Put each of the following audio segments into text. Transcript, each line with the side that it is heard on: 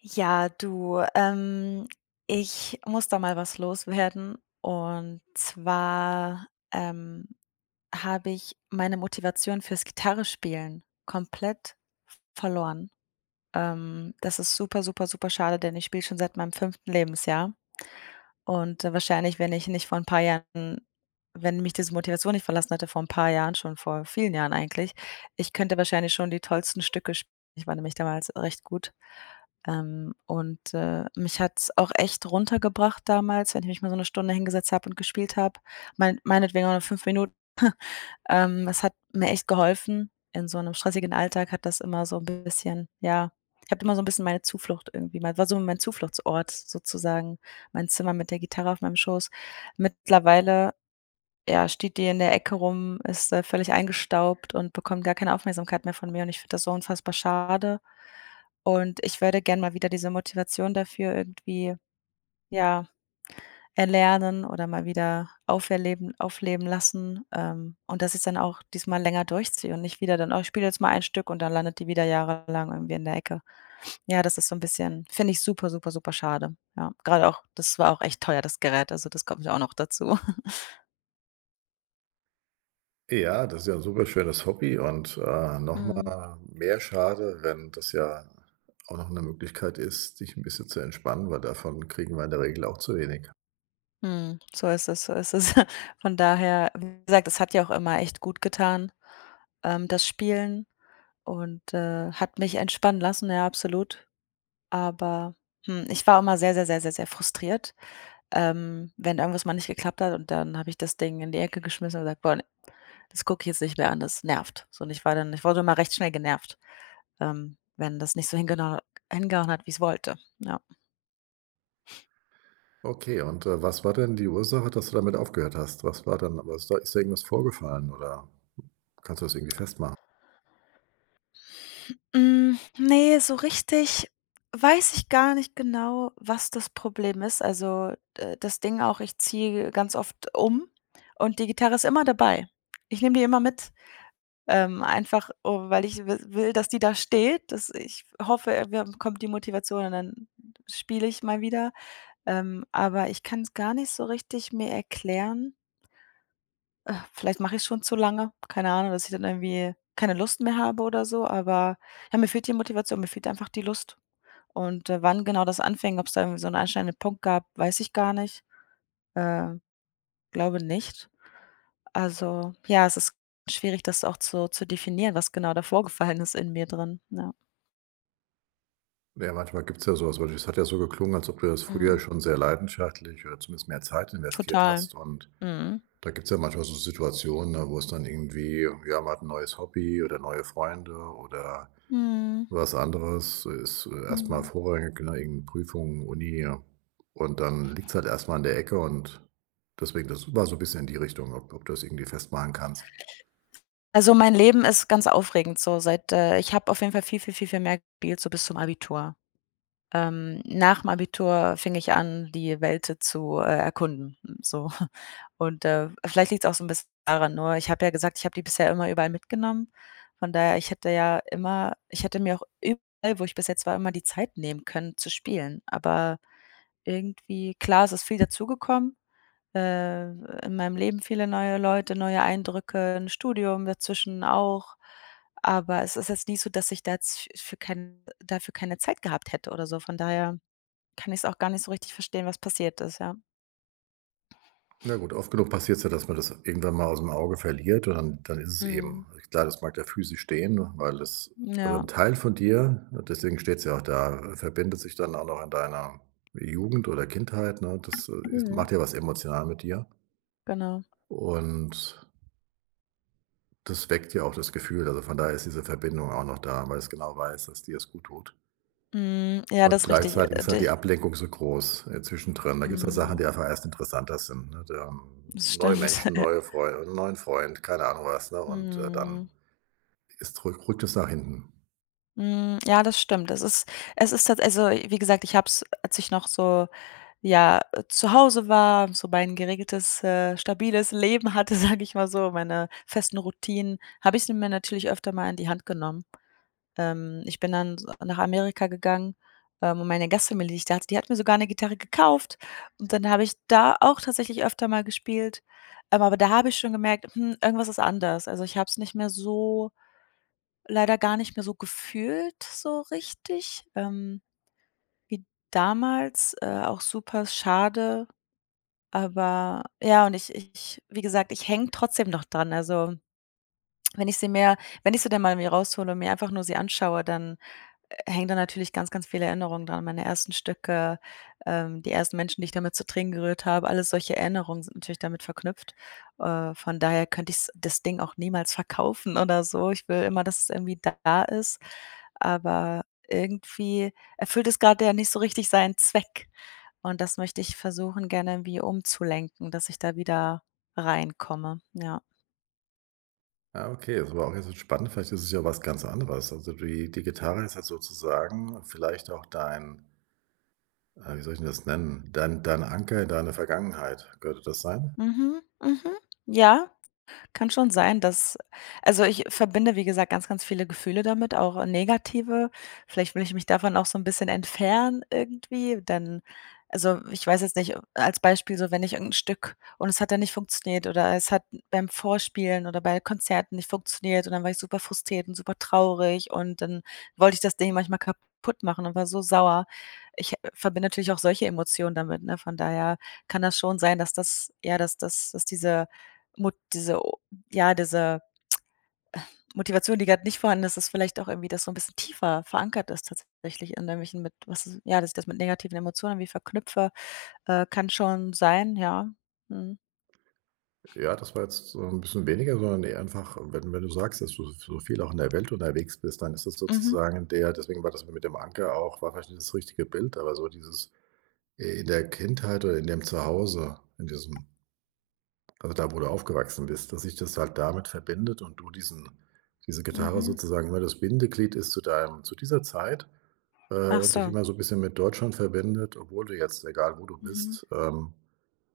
left: Ja, du, ähm, ich muss da mal was loswerden, und zwar, ähm, habe ich meine Motivation fürs Gitarrenspielen komplett verloren. Ähm, das ist super, super, super schade, denn ich spiele schon seit meinem 5. Lebensjahr. Und, äh, wahrscheinlich, wenn ich nicht vor ein paar Jahren wenn mich diese Motivation nicht verlassen hätte, vor ein paar Jahren, schon vor vielen Jahren eigentlich. Ich könnte wahrscheinlich schon die tollsten Stücke sp Ich war nämlich damals recht gut. Ähm, und, äh, mich hat's auch echt runtergebracht damals, wenn ich mich mal so 'ne Stunde hingesetzt habe und gespielt habe, mein meinetwegen auch nur 5 Minuten. Ähm, es hat mir echt geholfen. In so 'nem stressigen Alltag hat das immer so 'n bisschen, ja ich habe da immer so 'n bisschen meine Zuflucht irgendwie war so mein Zufluchtsort sozusagen, mein Zimmer mit der Gitarre auf meinem Schoß. Mittlerweile, ja, steht die in der Ecke rum, ist, äh, völlig eingestaubt und bekommt gar keine Aufmerksamkeit mehr von mir, und ich finde das so unfassbar schade. Und ich würde gerne mal wieder diese Motivation dafür irgendwie, ja, erlernen oder mal wieder auf erleben aufleben lassen, ähm, und dass ich's dann auch diesmal länger durchziehe und nicht wieder dann: „Oh, ich spiele jetzt mal ein Stück“ und dann landet die wieder jahrelang irgendwie in der Ecke. Ja, das ist so 'n bisschen finde ich super, super, super schade, ja. Gerade auch das war auch echt teuer, das Gerät, also das kommt ja auch noch dazu.
right: Ja, das ist ja 'n super schönes Hobby und, äh, noch
left: Mhm.
right: mal mehr schade, wenn das ja auch noch 'ne Möglichkeit ist, sich 'n bisschen zu entspannen, weil davon kriegen wir in der Regel auch zu wenig.
left: Mhm, so ist es, so ist es von daher, wie gesagt, es hat ja auch immer echt gut getan, ähm, das Spielen und, äh, hat mich entspannen lassen, ja, absolut, aber, hm, ich war auch immer sehr, sehr, sehr, sehr, sehr frustriert, ähm, wenn irgendwas mal nicht geklappt hat und dann habe ich das Ding in die Ecke geschmissen und gesagt: „Boah ne, das gucke ich jetzt nicht mehr an, das nervt,“ so und ich war dann ich wurde immer recht schnell genervt, ähm, wenn das nicht so hingenau hingehauen hat, wie ich's wollte, ja.
right: Okay und, äh, was war denn die Ursache, dass du damit aufgehört hast? Was war denn? Wa ist dir irgendwas vorgefallen, oder kannst du das irgendwie festmachen?
left: Hm, ne, so richtig weiß ich gar nicht genau, was das Problem ist also, äh, das Ding auch, ich ziehe ganz oft um und die Gitarre ist immer dabei. Ich nehme die immer mit, ähm, einfach, o weil ich wis will, dass die da steht, dass ich hoffe, äh, irgendwann kommt die Motivation und dann spiele ich mal wieder, ähm, aber ich kann's gar nicht so richtig mir erklären äh, vielleicht mache ichs schon zu lange, keine Ahnung, dass ich dann irgendwie keine Lust mehr habe oder so, aber, ja, mir fehlt die Motivation, mir fehlt einfach die Lust und, äh, wann genau das anfing, ob es da irgendwie so 'n einschneidenden Punkt gab, weiß ich gar nicht, äh, glaube nicht. Also, ja, es ist schwierig, das auch zu zu definieren, was genau da vorgefallen ist in mir drin, ja.
right: Ja, manchmal gibt's ja sowas, weil es hat ja so geklungen, als ob du das früher
left: Mhm.
right: schon sehr leidenschaftlich oder zumindest mehr Zeit investiert
left: Total,
right: hast und
left: mhm.
right: da gibt's ja manchmal so Situationen, ne, wo es dann irgendwie ja, man hat 'n neues Hobby oder neue Freunde, oder
left: Mhm.
right: was anderes, äh, ist, äh, erst mal
left: Mhm.
right: vorrangig, ne, irgend 'ne Prüfung, Uni. Und dann liegt's halt erst mal in der Ecke und deswegen, das war so 'n bisschen in die Richtung, ob ob du das irgendwie festmachen kannst.
left: Also, mein Leben ist ganz aufregend, so seit, äh ich habe auf jeden Fall viel, viel, viel, viel mehr gespielt, so bis zum Abitur. Ähm, nach'm Abitur fing ich an, die Welt, äh, zu, äh, erkunden, so und, äh, vielleicht liegt's auch so 'n bisschen daran. Nur, ich habe ja gesagt, ich habe die bisher immer überall mitgenommen. Von daher, ich hätte ja immer ich hätte mir auch überall, wo ich bis jetzt war, immer die Zeit nehmen können, zu spielen. Aber irgendwie klar, es ist viel dazugekommen, äh, in meinem Leben viele neue Leute, neue Eindrücke, 'n Studium dazwischen auch. Aber es ist jetzt nicht so, dass ich da jetzt f für kein dafür keine Zeit gehabt hätte oder so. Von daher kann ich's auch gar nicht so richtig verstehen, was passiert ist, ja.
right: Na gut, oft genug passiert es ja, dass man das irgendwann mal aus dem Auge verliert. Und dann dann ist es
left: Mhm.
right: eben klar, das mag da physisch stehen, weil das also 'n
left: Ja.
right: Teil von dir, deswegen steht's ja auch da, verbindet sich dann auch noch in deiner Jugend oder Kindheit, ne? Das, äh,
left: Mhm.
right: macht ja was emotional mit dir.
left: Genau.
right: Und das weckt ja auch das Gefühl. Also, von daher ist diese Verbindung auch noch da, weil es genau weiß, dass dir es gut tut.
left: Mhm. Ja,
right: Und
left: das ist richtig,
right: gleichzeitig
left: äh,
right: ist halt
left: dich
right: die Ablenkung so groß, äh, zwischendrin. Da gibt's halt Sachen,
left: Mhm.
right: die einfach erst interessanter sind, ne? Dann
left: Das
right: neue
left: stimmt.
right: Menschen, neue Freu 'n neuen Freund, keine Ahnung, was, ne? Und äh, dann
left: Mhm.
right: ist rück rückt es nach hinten.
left: Hm, ja, das stimmt. Es ist es ist tatsäch also, wie gesagt, ich habe es, als ich noch so, ja, äh, zu Hause war, so mein geregeltes, äh, stabiles Leben hatte, sage ich mal so, meine festen Routinen, habe ich sie mir natürlich öfter mal in die Hand genommen. Ähm, ich bin dann s nach Amerika gegangen, ähm, wo meine Gastfamilie, die ich da hatte, die hat mir sogar 'ne Gitarre gekauft und dann habe ich da auch tatsächlich öfter mal gespielt, aber da habe ich schon gemerkt: „Hm, irgendwas ist anders.“ Also, ich habe es nicht mehr so leider gar nicht mehr so gefühlt, so richtig, ähm, wie damals, äh, auch super schade. Aber ja und ich ich wie gesagt, ich hänge trotzdem noch dran, also wenn ich sie mir wenn ich sie dann mal mir raushole und mir einfach nur sie anschaue, dann hängen da natürlich ganz, ganz viele Erinnerungen daran. Meine ersten Stücke, ähm, die ersten Menschen, die ich damit zu Tränen gerührt habe, alles solche Erinnerungen sind natürlich damit verknüpft. Äh, von daher könnte ich's das Ding auch niemals verkaufen oder so. Ich will immer, dass es irgendwie da ist, aber irgendwie erfüllt es gerade ja nicht so richtig seinen Zweck. Und das möchte ich versuchen, gerne irgendwie umzulenken, dass ich da wieder reinkomme, ja.
right: Ah, okay, ist aber auch 'n bisschen spannend. Vielleicht ist es ja was ganz anderes. Also, die die Gitarre ist halt sozusagen vielleicht auch dein äh, wie soll ich 'n das nennen? Dein deine Anker in deine Vergangenheit. Könnte das sein?
left: Mhm, mhm. Ja, kann schon sein, dass also, ich verbinde, wie gesagt, ganz, ganz viele Gefühle damit, auch negative. Vielleicht will ich mich davon auch so 'n bisschen entfernen, irgendwie. Dann also, ich weiß jetzt nicht als Beispiel so, wenn ich irgend 'n Stück und es hat dann nicht funktioniert, oder es hat beim Vorspielen oder bei Konzerten nicht funktioniert, und dann war ich super frustriert und super traurig und dann wollte ich das Ding manchmal kaputt machen und war so sauer. Ich, äh, verbinde natürlich auch solche Emotionen damit, ne? Von daher kann das schon sein, dass das ja, dass das das diese Mot diese o ja, diese Motivation, die gerade nicht vorhanden ist, ist vielleicht auch irgendwie das so 'n bisschen tiefer verankert ist tatsächlich, an irgendwelchen, mit was ja, dass ich das mit negativen Emotionen irgendwie verknüpfe, äh, kann schon sein, ja. Mhm.
right: Ja, das war jetzt so 'n bisschen weniger. Sondern eher einfach, wenn, wenn du sagst, dass du so so viel auch in der Welt unterwegs bist, dann ist das
left: Mhm.
right: sozusagen der deswegen war das mit dem Anker auch war vielleicht nicht das richtige Bild. Aber so dieses, äh, in der Kindheit oder in dem Zuhause in diesem also da, wo du aufgewachsen bist, dass sich das halt damit verbindet und du diesen diese Gitarre
left: Mhm.
right: sozusagen immer das Bindeglied ist zu deinem zu dieser Zeit, äh,
left: Ach
right: und dich
left: so.
right: immer so 'n bisschen mit Deutschland verbindet, obwohl du jetzt egal, wo du
left: Mhm.
right: bist, ähm,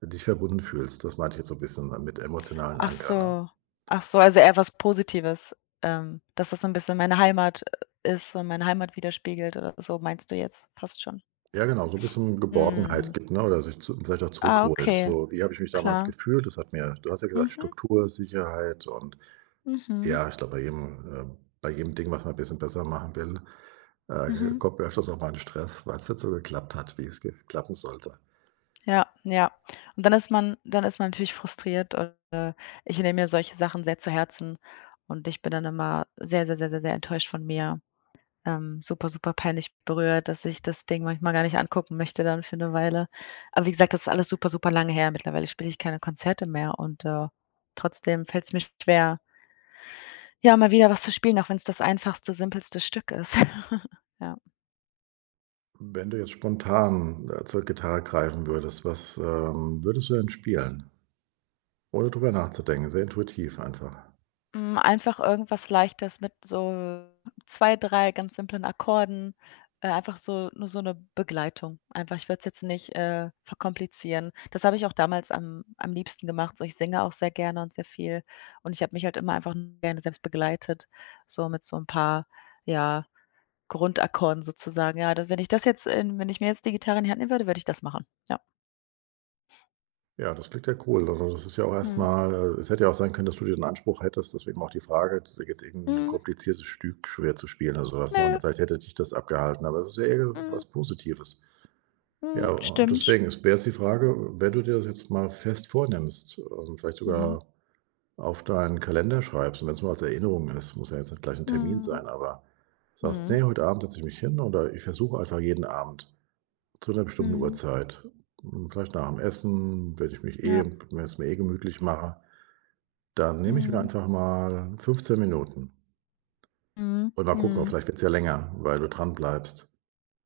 right: dich verbunden fühlst. Das meinte ich jetzt so 'n bisschen mit „emotionalen
left: Ach
right: Anker“, ne?
left: so. Ach so, also eher was Positives, ähm, dass das so 'n bisschen meine Heimat, äh, ist und meine Heimat widerspiegelt oder so, meinst du jetzt fast schon.
right: Ja, genau so 'n bisschen
left: Mhm.
right: Geborgenheit gibt, ne, oder sich zu vielleicht auch
left: Ah,
right: zurückholt.
left: okay.
right: So: „Wie habe ich mich damals
left: Klar.
right: gefühlt? Das hat mir, du hast ja gesagt,
left: Mhm.
right: Struktur, Sicherheit“ und
left: Mhm.
right: ja, ich glaube, bei jedem, äh, bei jedem Ding, was man 'n bisschen besser machen will, äh, e
left: Mhm.
right: kommt man öfters auch mal in Stress, weil es nicht so geklappt hat, wie es ge klappen sollte.
left: Ja, ja. Und dann ist man dann ist man natürlich frustriert und, äh, ich nehme mir solche Sachen sehr zu Herzen und ich bin dann immer sehr, sehr, sehr, sehr, sehr, enttäuscht von mir. Ähm, super, super peinlich berührt, dass ich das Ding manchmal gar nicht angucken möchte dann für 'ne Weile. Aber wie gesagt, das ist alles super, super lange her, mittlerweile spiele ich keine Konzerte mehr und, äh, trotzdem fällt es mir schwer ja, mal wieder was zu spielen, auch wenn es das einfachste, simpelste Stück ist. Ja.
right: Wenn du jetzt spontan, äh, zur Gitarre greifen würdest, was, ähm, würdest du denn spielen? Ohne darüber nachzudenken, sehr intuitiv einfach.
left: Hm, einfach irgendwas Leichtes mit so 2, 3 ganz simplen Akkorden, äh, einfach so nur so 'ne Begleitung. Einfach ich würde es jetzt nicht, äh, verkomplizieren. Das habe ich auch damals am am liebsten gemacht, so ich singe auch sehr gerne und sehr viel. Und ich habe mich halt immer einfach gerne selbst begleitet, so mit so 'n paar, ja, Grundakkorden sozusagen. Ja d wenn ich das jetzt in wenn ich mir jetzt die Gitarre in Hand nehmen würde, würde ich das machen, ja.
right: Ja, das klingt ja cool. Also, das ist ja auch
left: Mhm.
right: erstmal, äh es hätte ja auch sein können, dass du dir den Anspruch hättest. Deswegen auch die Frage, jetzt irgend'n
left: Mhm.
right: kompliziertes Stück schwer zu spielen oder sowas, ne, und
left: Nö.
right: vielleicht hätte dich das abgehalten, aber das ist ja eher
left: Mhm.
right: was Positives.
left: Mhm,
right: Ja,
left: stimmt.
right: deswegen es wäre jetzt die Frage, wenn du dir das jetzt mal fest vornimmst und vielleicht
left: Mhm.
right: sogar auf deinen Kalender schreibst. Und wenn's nur als Erinnerung ist, muss ja jetzt nicht gleich 'n Termin
left: Mhm.
right: sein, aber sagst:
left: Mhm.
right: „Ne, heute Abend setze ich mich hin, oder ich versuche einfach jeden Abend zu 'ner bestimmten
left: Mhm.
right: Uhrzeit, hm, vielleicht nach'm Essen, wenn ich mich
left: Ja.
right: eh wenn ich es mir eh gemütlich mache. Dann nehme ich mir
left: Mhm.
right: einfach mal 15 Minuten.“
left: Mhm,
right: Und mal gucken,
left: mhm.
right: vielleicht wird's ja länger, weil du dran bleibst.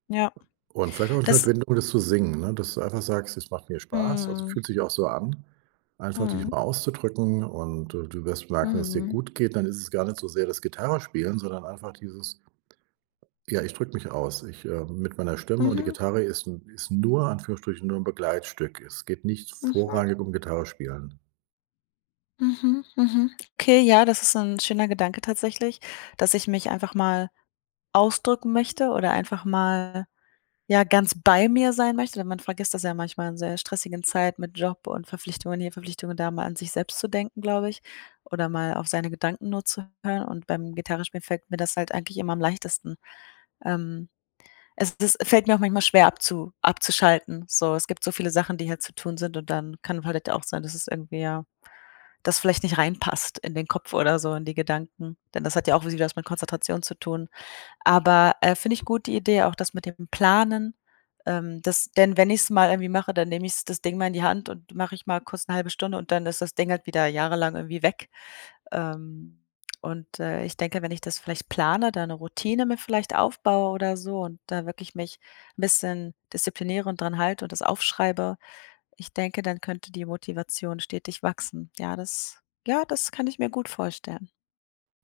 left: Ja.
right: Und vielleicht auch
left: Das
right: [unintelligible] oder zu singen. Ne, dass du einfach sagst: „Es macht mir Spaß.“ Also
left: Mhm.
right: fühlt sich auch so an, einfach dich
left: Mhm.
right: mal auszudrücken. Und du du wirst merken, dass dir
left: Mhm.
right: gut geht. Dann ist es gar nicht so sehr das Gitarrespielen, sondern einfach dieses ja, ich drücke mich aus. Ich, ähm, mit meiner Stimme und die
left: Mhm.
right: Gitarre ist 'n ist nur in Anführungsstrichen nur 'n Begleitstück. Es geht nicht
left: Mhm.
right: vorrangig um Gitarre spielen.
left: Mhm, mhm. Okay, ja, das ist 'n schöner Gedanke tatsächlich, dass ich mich einfach mal ausdrücken möchte oder einfach mal, ja, ganz bei mir sein möchte, denn man vergisst das ja manchmal in sehr stressigen Zeit mit Job und Verpflichtungen hier Verpflichtungen da mal an sich selbst zu denken, glaube ich, oder mal auf seine Gedanken nur zu hören und beim Gitarre spielen fällt mir das halt eigentlich immer am leichtesten. Ähm, es es fällt mir auch manchmal schwer abzu abzuschalten. So, es gibt so viele Sachen, die hier zu tun sind und dann kann halt auch sein, dass es irgendwie ja, das vielleicht nicht reinpasst in den Kopf oder so in die Gedanken, denn das hat ja auch wieder was mit Konzentration zu tun. Aber, äh, finde ich gut, die Idee, auch das mit dem Planen, ähm, das denn wenn ich's mal irgendwie mache, dann nehme ich's das Ding mal in die Hand und mache ich mal kurz 1/2 Stunde und dann ist das Ding halt wieder jahrelang irgendwie weg. Ähm, und, äh, ich denke, wenn ich das vielleicht plane, da 'ne Routine mir vielleicht aufbaue oder so und da wirklich mich 'n bisschen diszipliniere und daran halte und das aufschreibe. Ich denke, dann könnte die Motivation stetig wachsen. Ja, das ja, das kann ich mir gut vorstellen.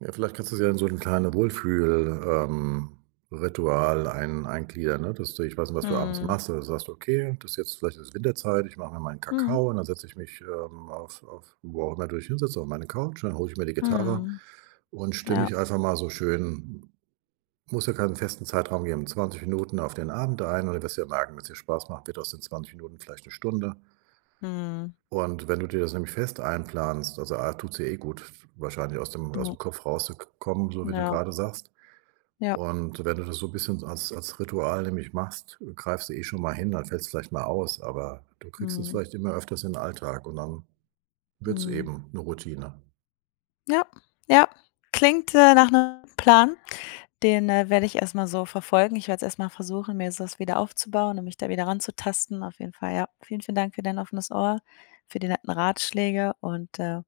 right: Ja, vielleicht kannst du es ja in so 'ne kleine Wohlfühl ähm, Ritual ein eingliedern, ne? Dass du ich weiß nicht, was du abends
left: Mhm.
right: machst, aber sagst: „Okay, das ist jetzt vielleicht ist es Winterzeit, ich mache mir meinen
left: Mhm.
right: Kakao und dann setze ich mich, ähm, auf auf wo auch immer du dich hinsetzt, auf meine Couch. Und dann hole ich mir die Gitarre
left: Mhm.
right: und stimme
left: Ja.
right: ich einfach mal so schön muss ja keinen festen Zeitraum geben, 20 Minuten auf den Abend ein.“ Ohne dass der [unintelligible] 'n bisschen Spaß macht, wird aus den 20 Minuten vielleicht 'ne Stunde.
left: Mhm.
right: Und wenn du dir das nämlich fest einplanst, also, A tut's dir eh gut, w wahrscheinlich aus dem
left: Ja.
right: ausm Kopf rauszukommen, so wie du
left: Ja.
right: grade sagst.
left: Ja.
right: Und wenn du das so 'n bisschen als als Ritual nämlich machst, greifst du eh schon mal hin. Dann fällt's vielleicht mal aus, aber du kriegst es
left: Mhm.
right: vielleicht immer öfters in den Alltag. Und dann wird es
left: Mhm.
right: eben 'ne Routine.
left: Ja, ja. Klingt, äh, nach 'nem Plan. Den, äh, werde ich erstmal so verfolgen. Ich werde es erstmal versuchen, mir das wieder aufzubauen und mich da wieder ranzutasten, auf jeden Fall, ja. Vielen, vielen Dank für dein offenes Ohr, für die netten Ratschläge und, äh,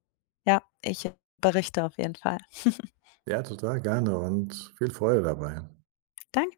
left: ja. Ich berichte auf jeden Fall.
right: Ja, total gerne und viel Freude dabei.
left: Danke.